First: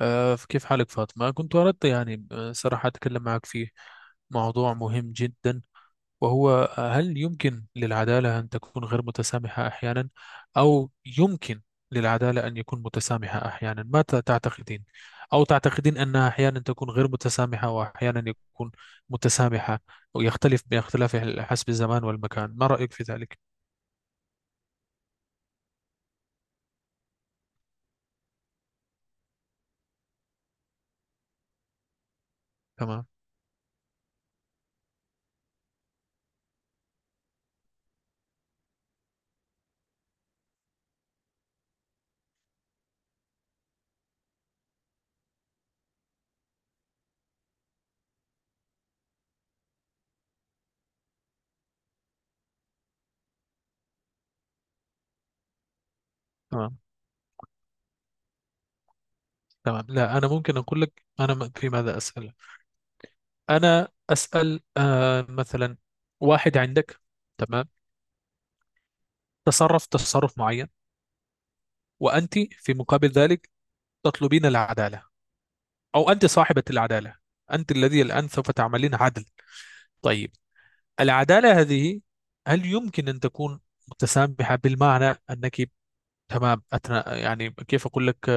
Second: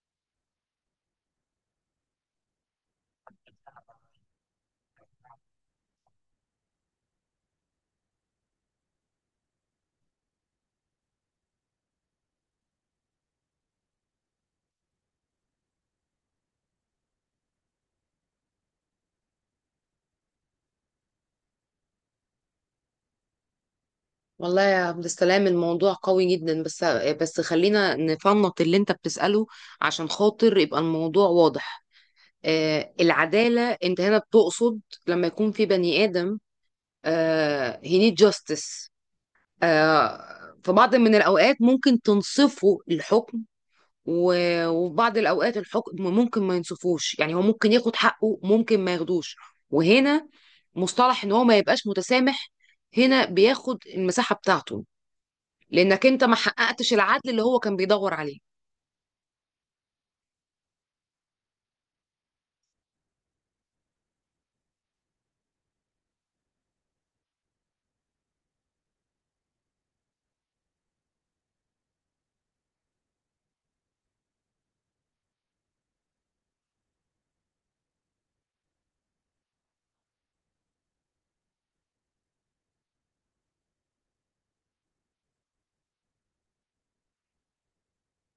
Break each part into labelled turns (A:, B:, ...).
A: كيف حالك فاطمة؟ كنت أردت يعني صراحة أتكلم معك في موضوع مهم جدا. وهو هل يمكن للعدالة أن تكون غير متسامحة أحيانا، أو يمكن للعدالة أن يكون متسامحة أحيانا؟ ما تعتقدين؟ أو تعتقدين أنها أحيانا تكون غير متسامحة وأحيانا يكون متسامحة، ويختلف باختلاف حسب الزمان والمكان؟ ما رأيك في ذلك؟
B: والله يا عبد السلام، الموضوع قوي جدا. بس خلينا نفنط اللي انت بتسأله عشان خاطر يبقى الموضوع واضح.
A: تمام،
B: العدالة انت هنا بتقصد؟ لما يكون في بني آدم، he need justice. في بعض من الأوقات ممكن تنصفه الحكم، و- وفي بعض الأوقات الحكم ممكن ما ينصفوش، يعني هو ممكن ياخد حقه، ممكن ما ياخدوش. وهنا مصطلح ان هو ما يبقاش متسامح هنا بياخد المساحة بتاعته، لانك انت ما
A: تمام،
B: حققتش العدل اللي هو كان بيدور عليه.
A: تمام. لا، أنا ممكن أقول لك، أنا في ماذا أسأل. انا اسال مثلا، واحد عندك، تمام، تصرف معين، وانت في مقابل ذلك تطلبين العداله، او انت صاحبه العداله، انت الذي الان سوف تعملين عدل. طيب، العداله هذه هل يمكن ان تكون متسامحه بالمعنى انك، تمام أتنا، يعني كيف اقول لك،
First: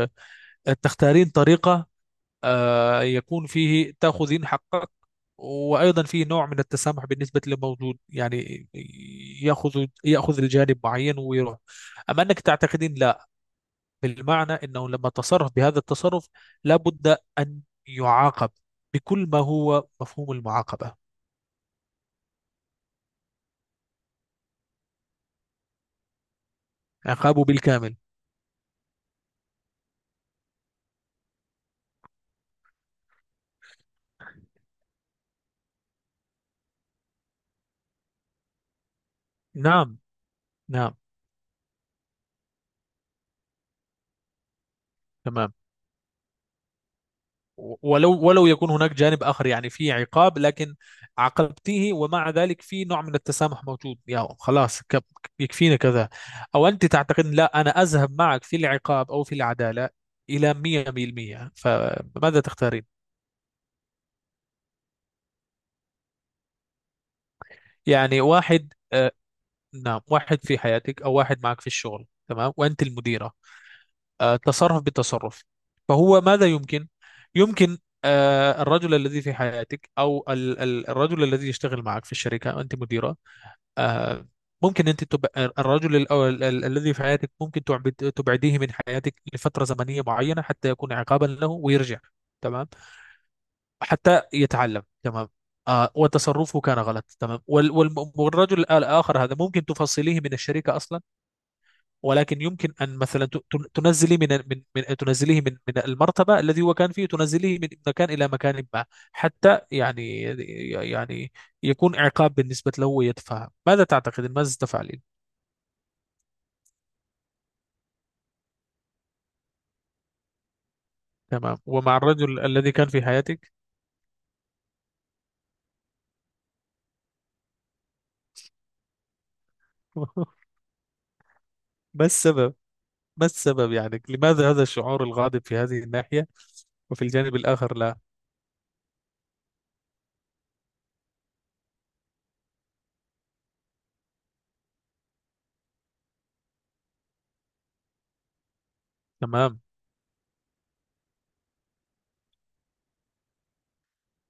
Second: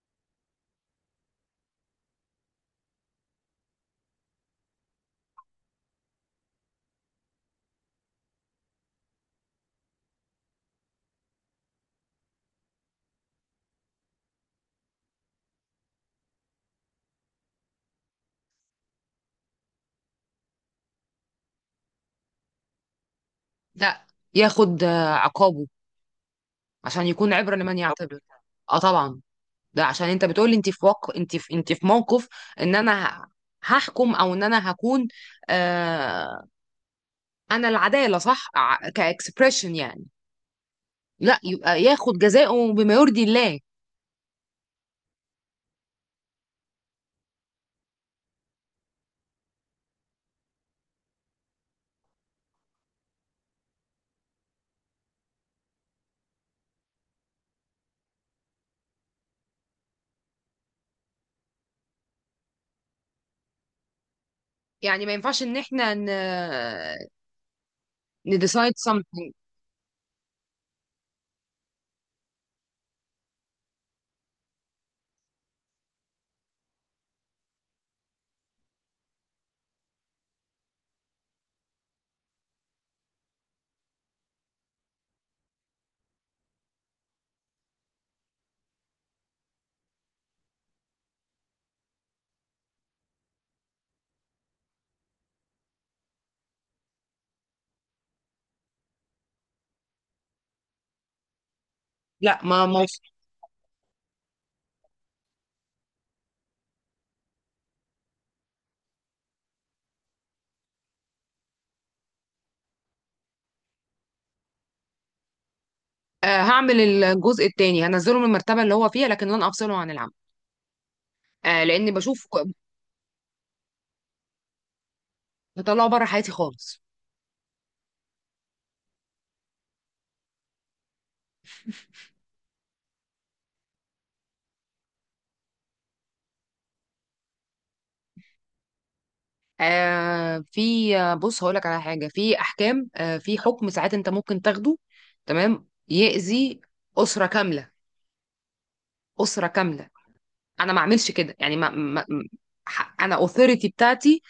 A: تختارين طريقه يكون فيه تأخذين حقك، وأيضا فيه نوع من التسامح بالنسبة للموجود، يعني يأخذ الجانب معين ويروح. أما أنك تعتقدين لا، بالمعنى أنه لما تصرف بهذا التصرف لابد أن يعاقب بكل ما هو مفهوم المعاقبة،
B: ده ياخد عقابه عشان يكون
A: عقابه
B: عبرة لمن
A: بالكامل.
B: يعتبر. اه، طبعا. ده عشان انت بتقولي انت في وق... انت في... انت في موقف ان انا هحكم، او ان انا هكون، آه... انا العدالة صح، كاكسبريشن،
A: نعم،
B: يعني.
A: نعم.
B: لا، يبقى ياخد جزاؤه بما يرضي الله.
A: تمام. ولو يكون هناك جانب آخر، يعني في عقاب لكن عاقبتيه، ومع ذلك في نوع من التسامح موجود، يا خلاص يكفينا كذا، أو أنت تعتقد لا أنا أذهب معك في العقاب أو في العدالة إلى 100%؟ فماذا تختارين؟
B: يعني ما ينفعش ان احنا
A: يعني
B: نديسايد
A: واحد،
B: something.
A: نعم، واحد في حياتك أو واحد معك في الشغل، تمام، وأنت المديرة، تصرف بتصرف، فهو ماذا يمكن؟ يمكن الرجل الذي في حياتك، او الرجل الذي يشتغل معك في الشركه انت مديره، آه، ممكن انت تبقى الرجل الذي في حياتك ممكن تبعديه من حياتك لفتره زمنيه معينه حتى يكون عقابا له ويرجع، تمام، حتى يتعلم، تمام. وتصرفه كان غلط، تمام، والرجل الاخر هذا ممكن تفصليه من الشركه اصلا،
B: لا،
A: ولكن
B: ما
A: يمكن
B: ما
A: ان مثلا تنزليه من المرتبه الذي هو كان فيه، تنزليه من مكان الى مكان ما، حتى يعني يعني يكون عقاب بالنسبه له ويتفهم. ماذا تعتقد؟ ماذا تفعلين؟
B: آه، هعمل الجزء التاني، هنزله من المرتبة اللي هو فيها لكن لن افصله عن العمل.
A: تمام.
B: لان
A: ومع
B: بشوف
A: الرجل الذي كان في حياتك؟
B: بطلعه بره حياتي خالص.
A: ما السبب ما السبب، يعني لماذا هذا الشعور الغاضب في هذه الناحية، وفي الجانب الآخر لا؟
B: آه في آه، بص هقول لك على حاجه. في احكام، في حكم، ساعات انت ممكن تاخده تمام يأذي اسره كامله، اسره
A: تمام.
B: كامله. انا ما اعملش كده، يعني انا اوثوريتي بتاعتي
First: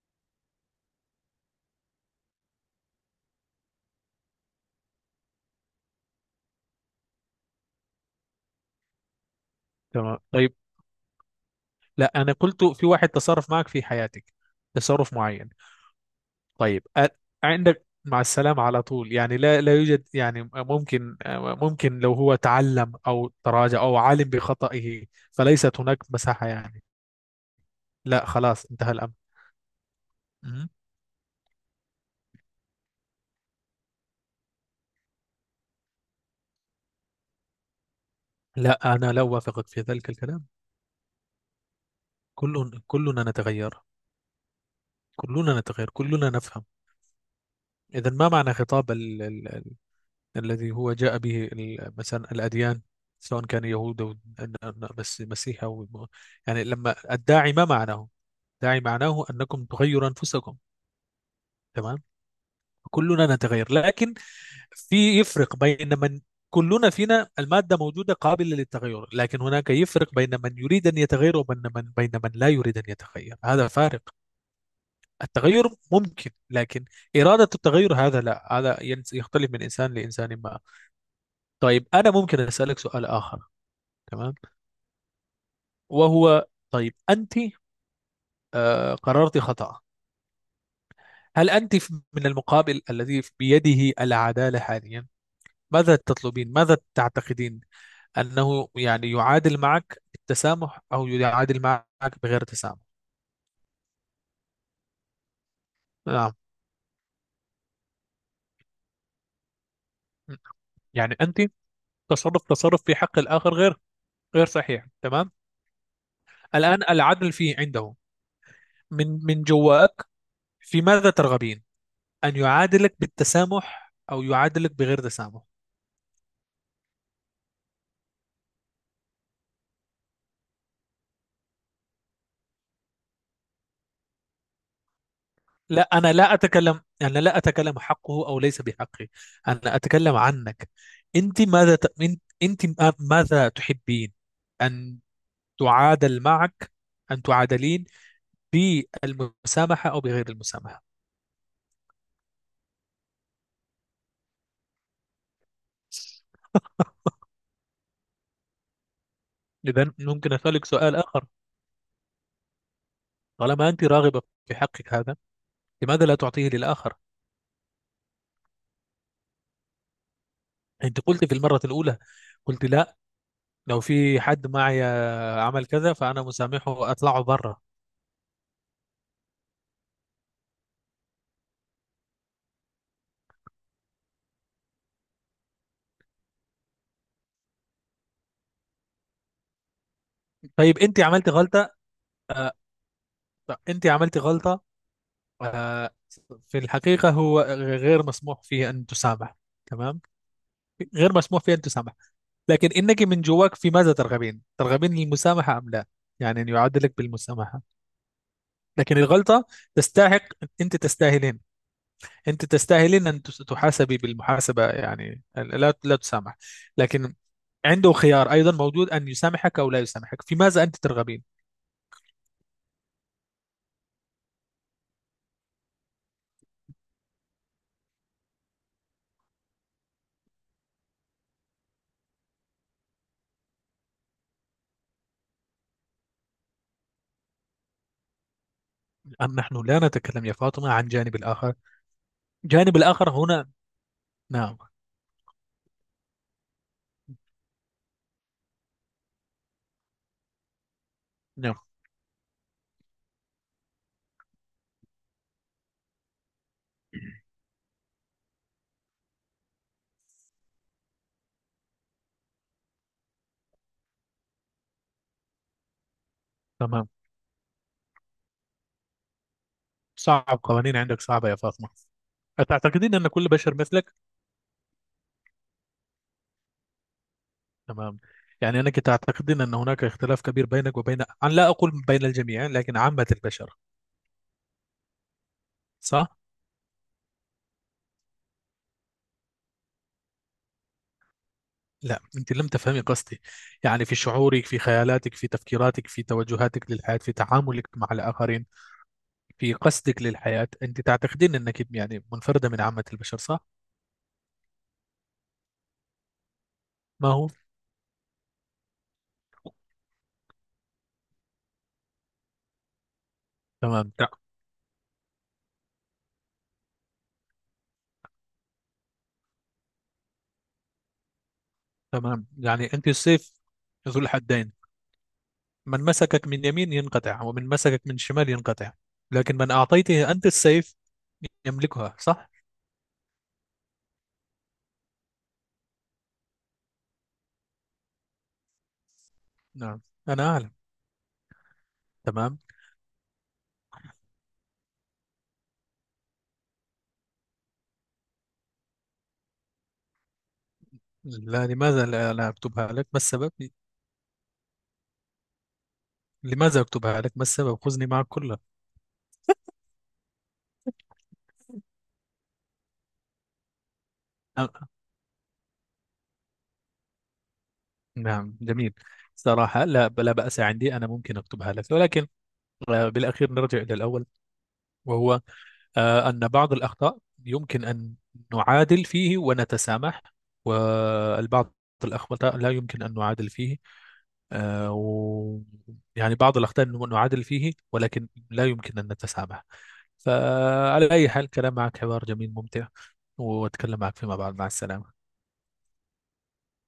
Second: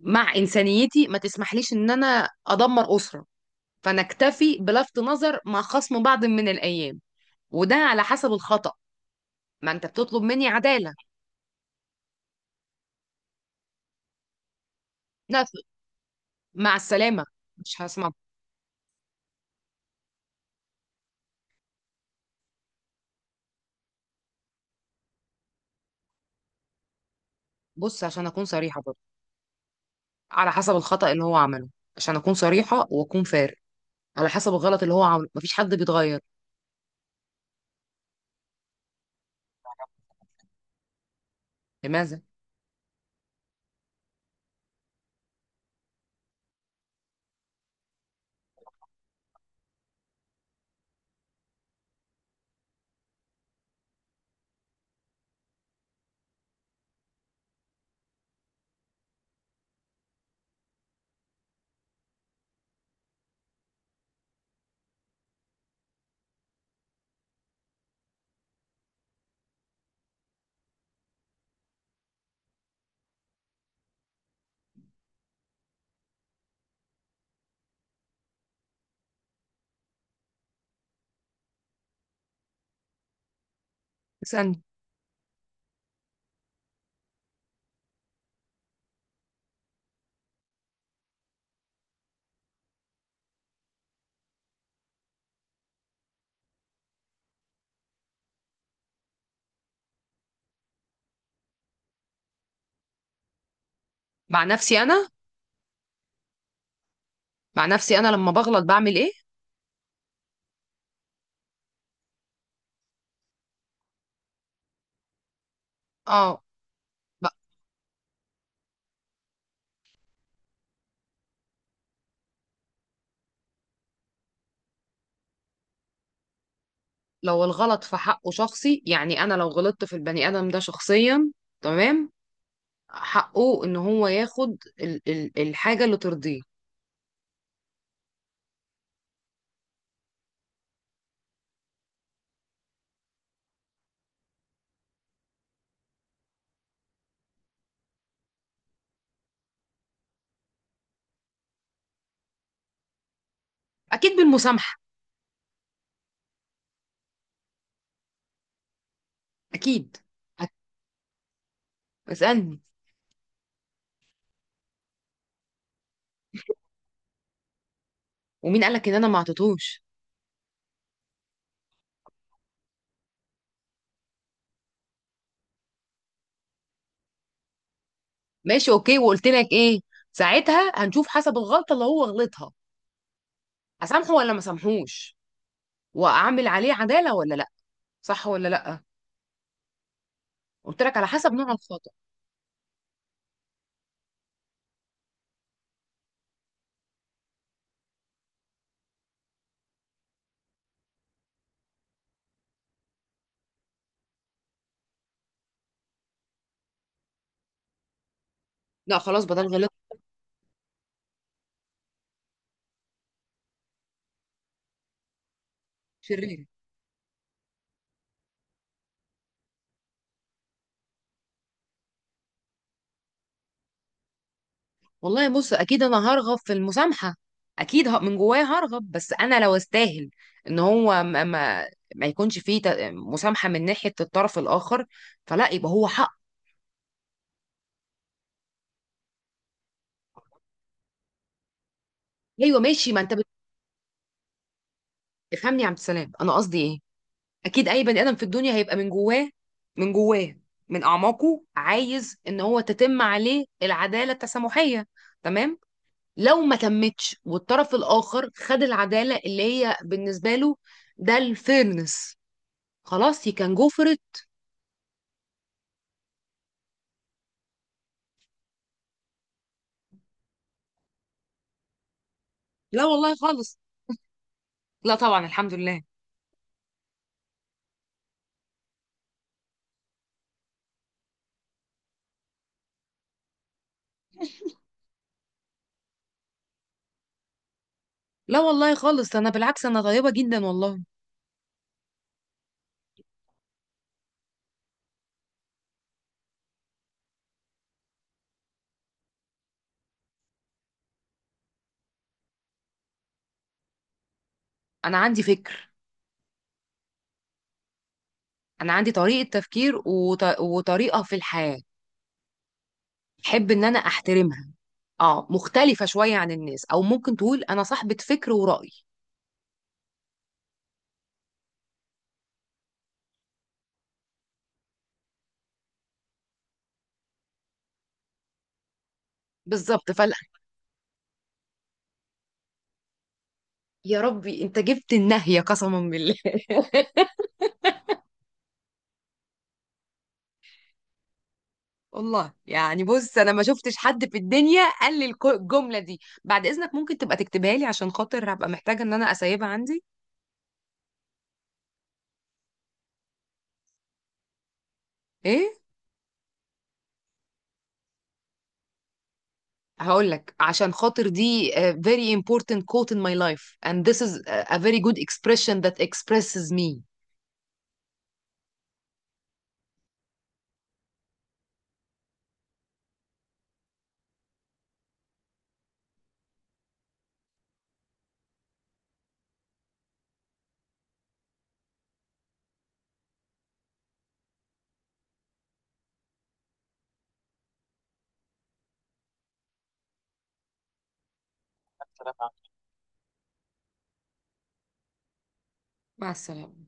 B: مع انسانيتي ما تسمحليش ان انا ادمر اسره. فنكتفي بلفت نظر مع خصم بعض من الايام، وده على حسب الخطأ. ما انت
A: تمام،
B: بتطلب مني
A: طيب.
B: عداله.
A: لا، أنا قلت في واحد تصرف معك في حياتك، تصرف
B: لا،
A: معين،
B: مع
A: طيب،
B: السلامه. مش
A: عندك
B: هسمع.
A: مع السلامة على طول، يعني لا، لا يوجد يعني ممكن، ممكن لو هو تعلم أو تراجع أو علم بخطئه، فليست هناك مساحة يعني،
B: بص،
A: لا،
B: عشان اكون
A: خلاص
B: صريحه
A: انتهى
B: برضه،
A: الأمر؟
B: على
A: مهم.
B: حسب الخطأ اللي هو عمله. عشان أكون صريحة وأكون فارق، على حسب الغلط اللي هو عمله، مفيش حد بيتغير.
A: لا، أنا لا أوافقك في ذلك الكلام.
B: لماذا؟
A: كلنا نتغير، كلنا نتغير، كلنا نفهم. إذا ما معنى خطاب الذي هو جاء به مثلا الأديان، سواء كان يهود أو بس مسيح، أو يعني لما الداعي، ما معناه؟ الداعي معناه أنكم تغيروا أنفسكم، تمام. كلنا نتغير، لكن في يفرق بين من كلنا فينا المادة موجودة قابلة للتغير، لكن هناك يفرق بين من يريد أن يتغير وبين من لا يريد أن يتغير، هذا فارق. التغير ممكن، لكن إرادة التغير هذا لا، هذا يختلف من إنسان لإنسان ما. طيب، أنا ممكن أسألك سؤال آخر؟ تمام.
B: اسألني.
A: وهو، طيب أنت قررت خطأ، هل أنت من المقابل الذي بيده العدالة حاليا، ماذا تطلبين؟ ماذا تعتقدين أنه يعني يعادل معك بالتسامح أو يعادل معك بغير تسامح؟
B: مع نفسي أنا
A: نعم.
B: مع نفسي أنا لما بغلط بعمل إيه؟
A: يعني أنت، تصرف، في حق الآخر غير، صحيح، تمام،
B: آه.
A: الآن
B: ب-
A: العدل فيه عنده، من جواك في ماذا ترغبين؟ أن يعادلك بالتسامح أو يعادلك بغير تسامح؟
B: لو الغلط في حقه شخصي، يعني أنا لو غلطت في البني آدم ده شخصيا، تمام، حقه إن هو ياخد ال ال الحاجة
A: لا،
B: اللي
A: أنا لا
B: ترضيه.
A: أتكلم، حقه أو ليس بحقه، أنا أتكلم عنك، أنت ماذا ت... أنت أنت ماذا تحبين أن تعادل معك أن تعادلين، بالمسامحة أو بغير المسامحة؟
B: أكيد بالمسامحة،
A: إذا
B: أكيد.
A: ممكن
B: أك-
A: أسألك سؤال آخر؟
B: اسألني.
A: طالما أنت راغبة في حقك هذا، لماذا لا تعطيه للآخر؟
B: ومين قالك إن أنا ما عطيتهوش؟
A: أنت قلت في المرة الأولى، قلت لا، لو في حد معي عمل كذا فانا مسامحه، اطلعه بره.
B: ماشي، أوكي. وقلت لك إيه؟ ساعتها هنشوف حسب الغلطة اللي هو غلطها، اسامحه ولا ما اسامحوش، واعمل عليه عداله ولا لا، صح ولا لا.
A: طيب
B: قلت لك
A: انت
B: على
A: عملتي
B: حسب نوع
A: غلطه،
B: الخطأ.
A: آه، انت عملتي غلطه، آه، في الحقيقه هو غير مسموح فيه ان تسامح، تمام، غير مسموح فيه ان تسامح، لكن انك من جواك في ماذا ترغبين؟ المسامحه ام لا، يعني ان يعاد لك بالمسامحه،
B: لا
A: لكن
B: خلاص،
A: الغلطه
B: بدل غلط
A: تستحق، انت تستاهلين، ان تحاسبي بالمحاسبه، يعني لا، لا تسامح،
B: شرير.
A: لكن عنده خيار أيضا موجود أن يسامحك أو لا يسامحك، في ماذا أنت ترغبين؟
B: والله بص، اكيد انا هرغب في المسامحه، اكيد. من جوايا هرغب، بس انا لو استاهل ان هو ما يكونش فيه مسامحه من ناحيه الطرف الاخر، فلا يبقى هو حق.
A: أم نحن لا نتكلم يا فاطمة عن جانب الآخر،
B: ايوه
A: جانب
B: ماشي، ما
A: الآخر
B: انت
A: هنا؟ نعم،
B: بتفهمني يا عبد السلام، انا قصدي ايه. اكيد اي بني ادم في الدنيا هيبقى من جواه، من جواه، من اعماقه
A: نعم.
B: عايز ان هو تتم عليه العداله التسامحيه. تمام. لو ما تمتش والطرف الاخر خد العداله اللي هي بالنسبه له، ده الفيرنس، خلاص، هي كان جو فور ات.
A: تمام. صعب، قوانين عندك صعبة يا فاطمة،
B: لا
A: أتعتقدين أن
B: والله
A: كل بشر
B: خالص.
A: مثلك؟
B: لا طبعا، الحمد لله.
A: تمام. يعني أنك تعتقدين أن هناك اختلاف كبير بينك وبين، أنا لا أقول بين الجميع، لكن عامة البشر، صح؟
B: لا والله خالص، انا بالعكس، انا طيبه جدا والله.
A: لا، أنت لم تفهمي قصدي، يعني في شعورك، في خيالاتك، في تفكيراتك، في توجهاتك للحياة، في تعاملك مع الآخرين، في قصدك للحياة، أنت تعتقدين أنك يعني منفردة من عامة البشر، صح؟
B: انا عندي فكر.
A: ما هو؟
B: انا عندي طريقه تفكير وطريقه في الحياه، احب ان انا
A: تمام،
B: احترمها. اه مختلفة شوية عن الناس، او ممكن تقول انا صاحبة فكر ورأي.
A: تمام. يعني أنت السيف ذو الحدين، من مسكك من يمين ينقطع ومن مسكك من شمال ينقطع، لكن من
B: بالظبط،
A: أعطيته
B: فلا.
A: أنت السيف يملكها، صح؟
B: يا ربي انت جبت النهية، قسما بالله.
A: نعم. أنا أعلم.
B: والله
A: تمام.
B: يعني، بص، انا ما شفتش حد في الدنيا قال لي الجملة دي. بعد اذنك ممكن تبقى تكتبها لي عشان خاطر هبقى محتاجة ان انا اسيبها عندي.
A: لا، لماذا؟ لا، لا أكتبها لك، ما السبب؟
B: ايه؟
A: لماذا أكتبها لك؟ ما السبب؟ خذني معك كلها.
B: هقول لك عشان خاطر دي very important quote in my life, and this is
A: أ-
B: a very good expression that expresses me.
A: نعم، جميل. صراحة لا، لا بأس عندي، أنا ممكن أكتبها لك، ولكن بالأخير نرجع إلى الأول، وهو أن بعض الأخطاء يمكن أن نعادل فيه ونتسامح، والبعض الأخطاء لا يمكن أن نعادل فيه، آه، و يعني بعض الأخطاء نعادل فيه، ولكن لا يمكن أن نتسامح. فعلى أي حال، كلام معك حوار جميل ممتع، وأتكلم معك فيما بعد، مع السلامة.
B: مع السلامة.